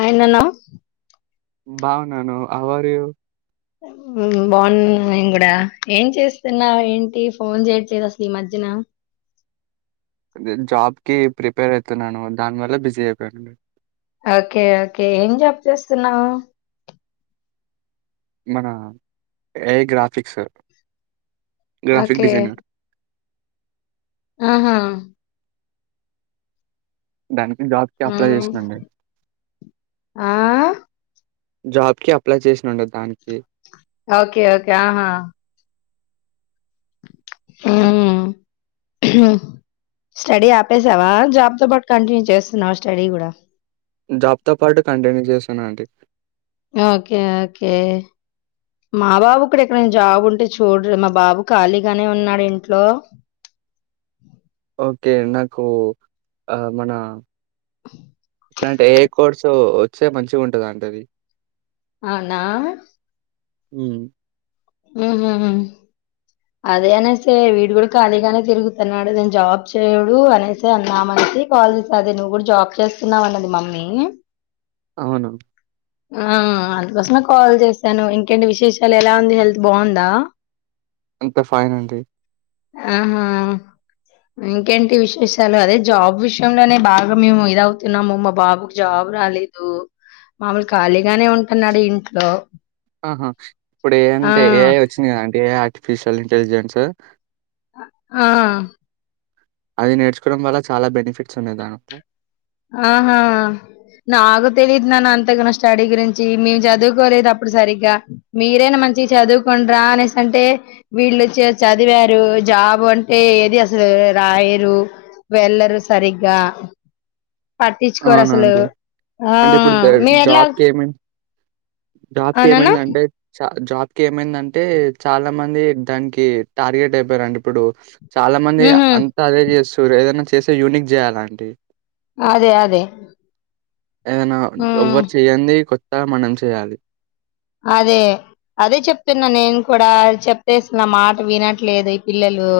అయననా బాగునను how are you బాగు నేను కూడా ఏం చేస్తున్నా ఏంటి ఫోన్ చేయట్లేదు అసలు ఈ మధ్యన నేన్ జాబ్కి ప్రిపేర్ అయితున్నాను దాని వల్ల బిజీ అయిపోయానండి ఓకే ఓకే ఏం జాబ్ చేస్తున్నావు మన AI graphics graphic okay designer ఆహా దనికి ఊమ్ ఆ జాబ్కి అప్లై చేసినండి దానికి ఓకే ఓకే ఆహా అఓ ఉమ్. స్టడీ ఆపేసావా జాబ్ తో పాటు కంటిన్యూ చేస్తున్నావు స్టడీ కూడా జాబ్తో పాటు కంటిన్యూ చేశాను అండి ఓకే ఓకే మా బాబు కూడా ఎక్కడనా జాబ్ ఉంటే చూడరు మా బాబు ఖాళీగానే ఉన్నాడు ఇంట్లో ఓకే నాకు ఆ మన ఇట్లాంటే ఏ ఐ కోర్సు వచ్చే మంచిగా ఉంటద అంటే అది అవున హ ఉ అదే అనేసే వీడు కూడా ఖాళీగానే తిరుగుతున్నాడు నేను జాబ్ చేయడు అనేసి అన్నామని కాల్ చేసా అదే నువ్వు కూడా జాబ్ చేస్తున్నావ అన్నది మమ్మీ అవును ఆ అందుకోసమే కాల్ చేసాను ఇంకేంటి విశేషాలు ఎలా ఉంది హెల్త్ బాగుందా అంత ఫైన్ ఆంటీ ఆహా ఇంకేంటి విశేషాలు అదే జాబ్ విషయంలోనే బాగా మేము ఇదవుతున్నాము మా బాబుకు జాబ్ రాలేదు మామలు ఖాళీగానే ఉంటున్నాడు ఇంట్లో ఆహా ఇప్పుడు ఏ ఆ అంటే ఏ ఐ వచ్చింది కదా అంటే ఏ ఆర్టిఫిషియల్ ఇంటెలిజెన్స్ అ ఆ అది నేర్చుకోవడం వల్ల చాలా బెనిఫిట్స్ ఉన్నాయి దానిట్లో ఆహా నాకు తెలీదున్నాను అంతగాన్నా స్టడీ గురించి మేము చదువుకోలేదు అప్పుడు సరిగ్గా మీరైనా మంచి చదువుకుండరా అనేసింటే వీళ్ళు వచ్చి చదివారు జాబ్ అంటే ఏది అసలు రాయరు వెళ్లరు సరిగా పార్టిటీచ్కోసలు అవునండి అంటే మలా జాబ్ కి ఏమైంద అంటే చ జాబ్ కి ఏమైందంటే చాలా మంది దానికి టార్గెట్ అయిపోయారండి ఇప్పుడు చాలా మంది ఉహు అంతా అదే చేస్తు సూ ఏదైనా చేసే యూనిక్ చేయాల ఆంటీ అదే అదే ఏదైనా ఉమ్ ఎవ్వరు చెయ్యంది మనం చేయాలి అదే అదే చెప్తున్నా నేను కూడా చెప్తేస నా మాట వినట్లేదు ఈ పిల్లలు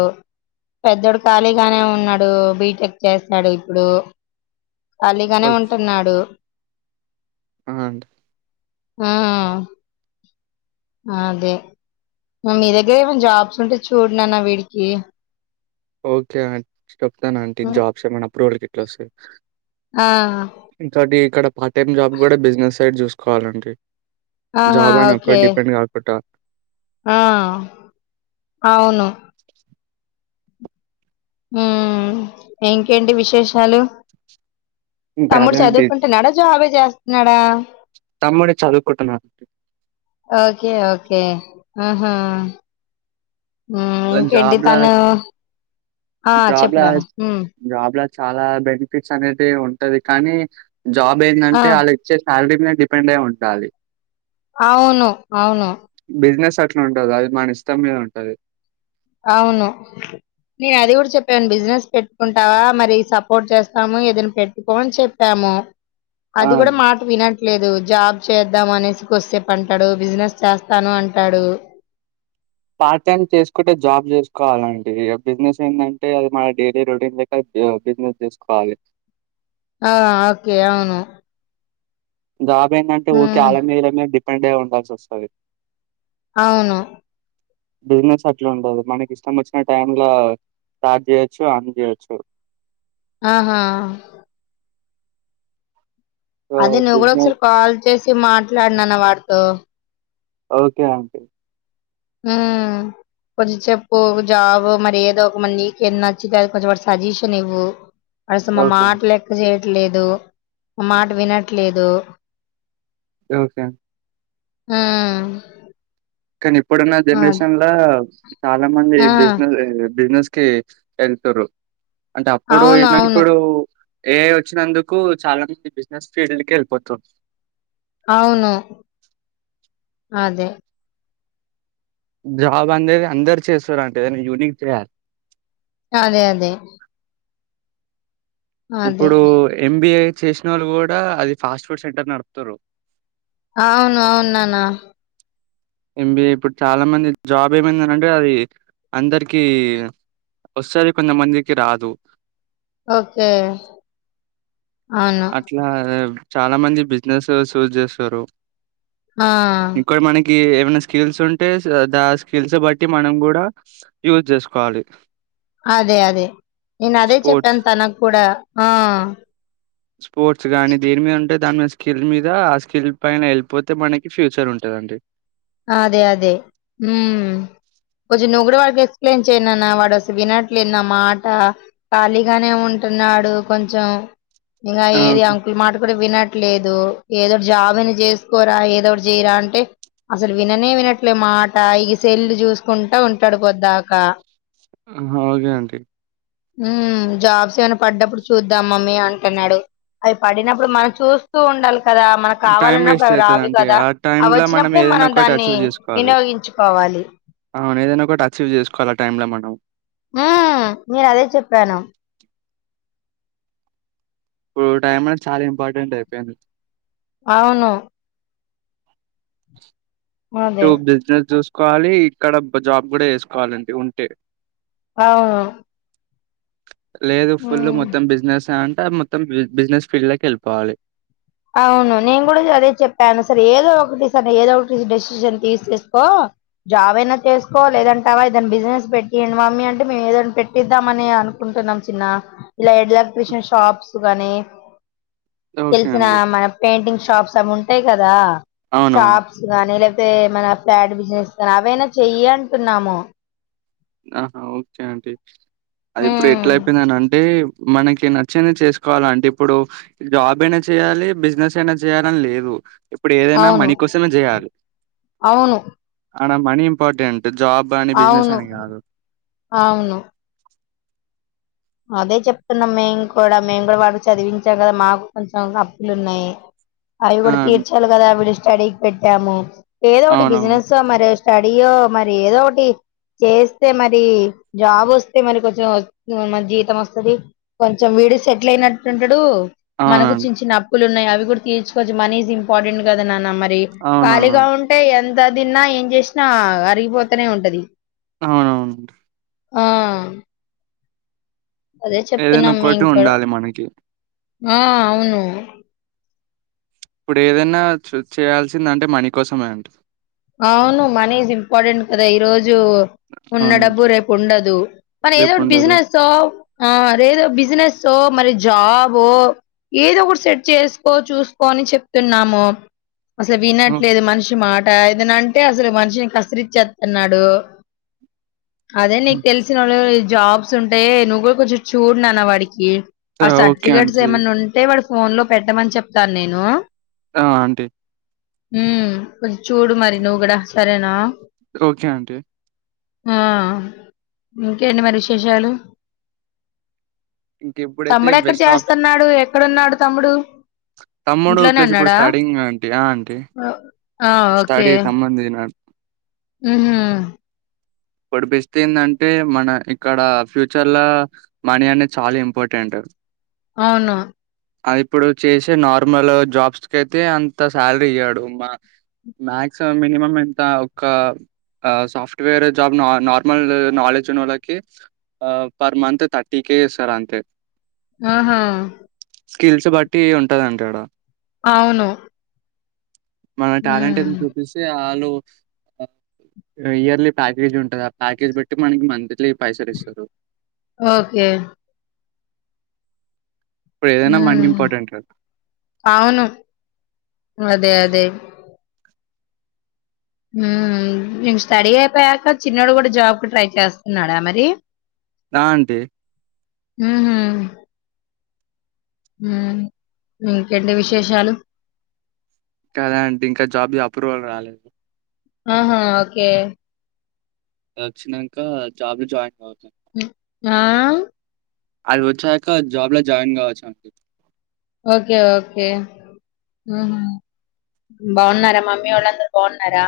పెదోడు ఖాళీగానే ఉన్నాడు బీటెక్ చేస్తాడు ఇప్పుడు ఖాళీగానే ఓకే. ఉంటున్నాడు ఆ! అండి. మ్మ్ అదే మీ దగ్గర ఏమైనా జాబ్స్ ఉంటే చూడునానా వీడికి ఓకే అ చెప్తాను ఆంటీ జాబ్స్ ఏమైనా అప్రూ్ అ అట్లా వస్తే ఆ ఇ చంటి ఇక్కడ పార్ట్ టైమ్ జాబ్ కూడా బిజినెస్ సైడ్ చూసుకోవాలండి ఆహా జాబ్ అని ఒక్కటి ఓకే డిపెండ్ కాకుండా. ఆ అవును మ్మ్ ఇంకేంటి విశేషాలు ఇంకా తమ్ముడు అదే అండి చదువుకుంటున్నాడా జాబే చేస్తున్నాడా తమ్ముడు చదువుకుంటున్నాడు. ఓకే ఓకే ఆహా అలా ఇంకేంటి జాబ్‌లా తను ఆ జాబ్‌లా చెప్పడాను జాబ్‌లో చాలా బెనిఫిట్స్ అనేది ఉంటది కానీ జాబ్ ఆ ఏంటంటే వాళ్ళు ఇచ్చే శాలరీ డిపెండ్ అయి ఉండాలి అవును అవును ఇట్లా ఉంటది అది మన ఇష్టం మీద ఉంటది అవును నేను అది కూడా చెప్పాను బిజినెస్ పెట్టుకుంటావా మరి సపోర్ట్ చేస్తాము ఏదైనా పెట్టుకో అని చెప్పాము ఆ! అది కూడా మాట వినం లేదు జాబ్ చేద్దాం అనేసి కొదిసేపు అంటాడు బిజినెస్ చేస్తాను అంటాడు పార్ట్ టైమ్ చేసుకుంటే జాబ్ చేసుకోవాలండి బిజినెస్ ఏంటంటే అది మన డైలీ రొటీన్ ద బిజినెస్ చేసుకోవాలి ఆ ఓకే అవును జాబ ఏంటంటే ఊరికే ఉమ్, ఆల మీదల మీద ప్పండే ఉండ స వస్త అవును బిజినెస్ అట్ల ఉండదు మనకి ఇష్టం వచ్చిన టై లో స్టార్ట్ చేయొచ్చు అన్ చేయొచ్చు ఆహా సో, అదే నువ్వు కూడా ఒకసారి బిజినెస్ కాల్ చేసి మాట్లాడునాన్న వాడితో ఓకే ఆంట కొంచెం చెప్పు ఒక జాబ్ మరి ఏదో ఒక మంది నీకు ఎ నచ్చితే అ కొంచెం సజెషన్ ఇవ్వు అేస మా ఓకే. మాట లెక్క చే లేదు మాట వినట్లేదు ఓకే మ్మ్ కానీ ఇప్పుడున్న జనరేషన్ లో చాలా మంది ఆ, బిజినెస్ బిజినెస్ కి ఎళ్తుర్రు అంటే అప్పుడు అవును ఏంటంటే అవును ఇప్పుడు ఏ వచ్చినందుకు చాలా మంది బిజినెస్ ఫీల్డ్ కే వెళ్ళిపోతుర్ అవును అదే జాబ్ అనేది అందరు చేస్తారంటే యూనిక్ చేయాలి. అదే అదే అదే ఇప్పుడు ఎంబిఐ చేసిన వాళ్ళు కూడా అది ఫాస్ట్ ఫుడ్ సెంటర్ నడుపుతరు. అవును అవును నాన్న ఎంబిఏ ఇప్పుడు చాలా మంది జాబ్ ఏమైందింటే, అది అందరికి వస్తది కొంతమందికి రాదు. ఓకే అవును. అట్లా చాలా మంది బిజినెస్ చూజ్ చేస్తారు. ఆ ఇంకోటి మనకి ఏమైనా స్కిల్స్ ఉంటే దా స్కిల్స్ బట్టి మనం కూడా యూజ్ చేసుకోవాలి. అదే అదే నేను అదే స్పోర్ట్స్ చెప్పాను తనకు కూడా ఆ స్పోర్ట్స్ గానీ దేని మీద ఉంటే దాని మీద, స్కిల్ మీద ఆ స్కిల్ పైన ఎల్పోతే మనకి ఫ్యూచర్ ఉంటదండి. అదే అదే ఉం కొంచెం నువ్వు కూడా వాడికి ఎక్స్ప్లెయిన్ చేయ్ నాన్న వాడు అసల్ వినట్లేదు. నా మాట. ఖాళీగానే ఉంటున్నాడు కొంచెం. ఇంకా ఆ, ఏది ఓకే అంకుల్ మాట కూడా వినట్లేదు. ఏదో ఒకటి జాబ్ అయిన చేసుకోరా ఏదో ఒకటి చేయరా అంటే అసలు విననే వినట్లే మాట ఇక సెల్లు చూసుకుంటా ఉంటాడు పొద్దాకా అ ఓగే అంటి ఊమ్ జాబ్స్ ఏమైనా పడ్డప్పుడు చూద్దాం మమ్మీ అంటున్నాడు. అవి పడినప్పుడు మనం చూస్తూ ఉండాలి. కదా మనకు టైం కావాలన్నప్పుడు వేస్ట్ అవి రావు అవుతుందండి కదా ఆ అవి టైంలో వచ్చినప్పు మనం ఏదైనా ఒకటి అచీవ్ చేసుకోవాలి. అవును ఏదైనా ఒకటి అచీవ్ చేసుకోవాలి. టైమ్లా మనము ఊ మీరు అదే చెప్పాను ఇప్పుడు టైం అనే చాలా ఇంపార్టెంట్ అయిపోయింది. అవును ఇటు అదే. బిజినేస్ చూస్ కోవాలి ఇక్కడ జాబ్ కూడా వేసుకోవాలి అండి ఉంటే అవును లేదు ఫుల్ హ్మ్. మొత్తం బిజినెస్ అం త మొత్తం బిజ్ బిజినెస్ ఫీల్డ్ లోకి వెళ్ళిపోవాలి అవును నేను కూడా అదే చెప్పాను సర ఏదో ఒకటి ఏదో ఒకటి డెసిషన్ తీసేసుకో జాబ్ అయినా చేసుకో లేదంటవ ఏదైనా బిజినెస్ పెట్టియండి మమ్మీ అంటే మేము ఏదైనా పెట్టిద్దామని అనుకుంటున్నాం చిన్న ఇలా ఎలక్ట్రిషియన్ షాప్స్ కాని ఓకే విన అండి. మన పెయింటింగ్ షాప్స్ అమో టె కదా అవునవును. షాప్స్ గాని లేక్ టే మన ఫ్లాట్ బిజినెస్నీ అవైనా చెయ్యి అంటున్నాము ఆహా ఓకే అంటీ అది ఇప్పుడు ఉమ్, ఎట్లా అయిపోయింది అని అంటే మనకి నచ్చింది చేసుకోవాల అంటే ఇప్పుడు జాబ్ అయినా చేయాలి బిజినెస్ అయినా చేయ్యాలని లేదు ఇప్పుడు ఏదైనా అవును మనీ కోసమే చేయాలి అవును మనకు మనీ ఇంపార్టెంట్ ద జాబ్ అని బిజినెస్ అవును అని గా అవును అదే చెప్తున్నాం మేము కూడా మేము కూడా వాడు చదివించాం కదా మాకు కొంచెం అప్పులు ఉన్నాయి అవి ఆ! కూడా తీర్చాలి కదా ఆ వీడ్ స్టడీ కి పెట్టాము ఏదో ఒకటి అవునవును. బిజినెస్సో మరే స్టడీయో మరి ఏదో ఒకటి చేస్తే మరి జాబ్ వస్తే మరి కొంచెం మ [unintelligible] జీతం వస్తది కొంచెం వీడు సెటిల్ అయినట్టుంటాడు మనకు అవునండి. చిన్న చిన్న అప్పు ప్పులు ఉన్నాయి అవి కూడా తీర్చుకోచ్ మనీ ఇంపార్టెంట్ కద నానా [unintelligible] ఖాళీగా అవునవునండి. ఉంటే ఎ ఎంత తిన్న ఏం చేసినా అరిగిపోతనే ఉంటది అవునవును ఆ అదే ఏదైనా చెప్తున్నాం ఒకటి మేము కూడా ఉండాలి మనకి ఆ అవును ఇప్పుడు ఏదన్న చేయాల్సింది అంటే మనీ కోసమే అండి అవును మనీ ఇజ్ ఇంపార్టెంట్ కదా ఈరోజు జు ఉన్న అవునండి. డబ్బు రేపు ఉండదు మన ఏదో ఒకటి రేపుండదు. బిజినెస్సో ఆ అదేదో బిజినెస్సో మరి జాబ ఏదో ఒకటి సెట్ చేసుకో చూసుకో అని చెప్తున్నాము అసలు హ్మ్. వినట్లేదు మనిషి మాట ఆ ఏదన్నా అంటే అసలు మనిషిని కసిరిచ్చేస్తున్నాడు అదే నీకు హ్మ్. తెలిసినోళ జాబ్స్ ఉంటే నువ్వు కూడా కొంచెం చూడునాన్న వాడికి ఆ ఓకే సర్టిఫికేట్స్ అండి. ఏమైన్నా ఉంటే వాడు ఫోన్ లో పెట్టమని చెప్తాను నేను ఆ ఆంటీ హమ్ చూడు మరి నువ్వు కూడా సరేనా ఓకే అండి. ఆ ఇంకేంటి మరి విశేషాలు ఇంక ఇప్పుడైతే తమ్ముడు ఎక్కడ బెస్ట్ ఆప్ష చేస్తున్నాడు ఎక్కడన్నాడు తమ్ముడు తమ్ముడు ఇంట్లోనే ప్లస్ ఇప్పుడు ఉన్నాడా సస్టూడింగ్ ఆంటీ ఆ ఆంటీ ఆహ్ ఓకే స్టడీ సంబంధించిన ఉమ్మ్ పడిపిస్తుందంటే మన ఇక్కడ ఫ్యూచర్ లో మనీ అనేది చాలా ఇంపార్టెంట్ అవునా అది ఇప్పుడు చేసే నార్మల్ జాబ్స్ క అయితే అంత సాలరీ ఇయ్యాడు మాక్సిమం మినిమం ఇంత ఒక సాఫ్ట్వేర్ జాబ్ నార్మల్ నాలెడ్జ్ ఉన్న వాళ్ళకి per month thirty K sir అంతే అహా స్కిల్స్ బట్టి ఉంటదంటే అక్కడ అవును మన టాలెంట్ ఏ ఉమ్. చూపిస్త వాళ్ళు ఇయర్లీ ప్యాకేజ్ ఉంటుంది ఆ ప్యాకేజ్ బట్టి మనకి మంత్లీ పైసలిస్తారు ఓకే ఇప్పుడేదైనా మనీ హమ్ ఇంపార్టెంట్ కదా! అవును అ అదే అదే హమ్ స్టడీ అయిపోయాక చిన్నడు కూడా జాబ్ కి ట్రై చేస్తున్నాడా మరి నా అంటే ఉహూ ఇంకేంటి విశేషాలు కదా అండి ఇంకా జాబీ అప్రూవల్ రాలేదు ఆహా ఓకే వచ్చినాక జాబ్ లో జాయిన్ కావాలి [unintelligible] ఆఆ అని అది వచ్చాక జాబ్ లో జాయిన్ కావచ్చు ఓకే ఓకే బాగున్నారా మమ్మీ వాళ్ళందరుూ బాగున్నారా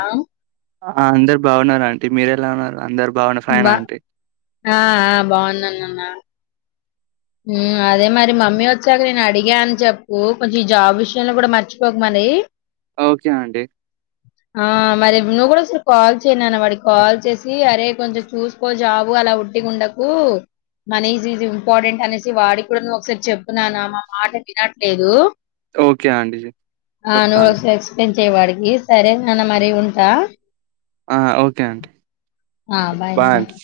ఆ అందరరు బాగున్నారు అంటీ మీర ఎలా ఉన్నారు అందరు బాగున్నా ఫైనా బా అంటీ? ఆ బాగున్నాను నాన్న అదే మరి మమ్మీ వచ్చాక నేను అడిగా అని చెప్పు కొంచెం ఈ జాబ్ విషయంలో కూడా మర్చిపోక మరి ఓకే అండి. ఆహ్ మరి ఇప్పుడు నువ్వు కూడా కాల్ చెయ్ నాన్న వాడికి కాల్ చేసి అరే కొంచెం చూసుకో జాబు అలా ఉట్టిగ ఉండకు మనీజ్ ఈజ్ ఇంపార్టెంట్ అనేసి వాడికి కూడా ఒకసారి చెప్పునాన్నా మా మాట వినట్లేదు ఓకే ఆంటీ చెప్తా ఆంటీ వచ్చేవాడికి సరేనాన్న మరి ఉంటా ఆ ఓకే ఆంటీ ఆ సరే బాయ్ నాన్న అంటి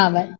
ఆ బాయ్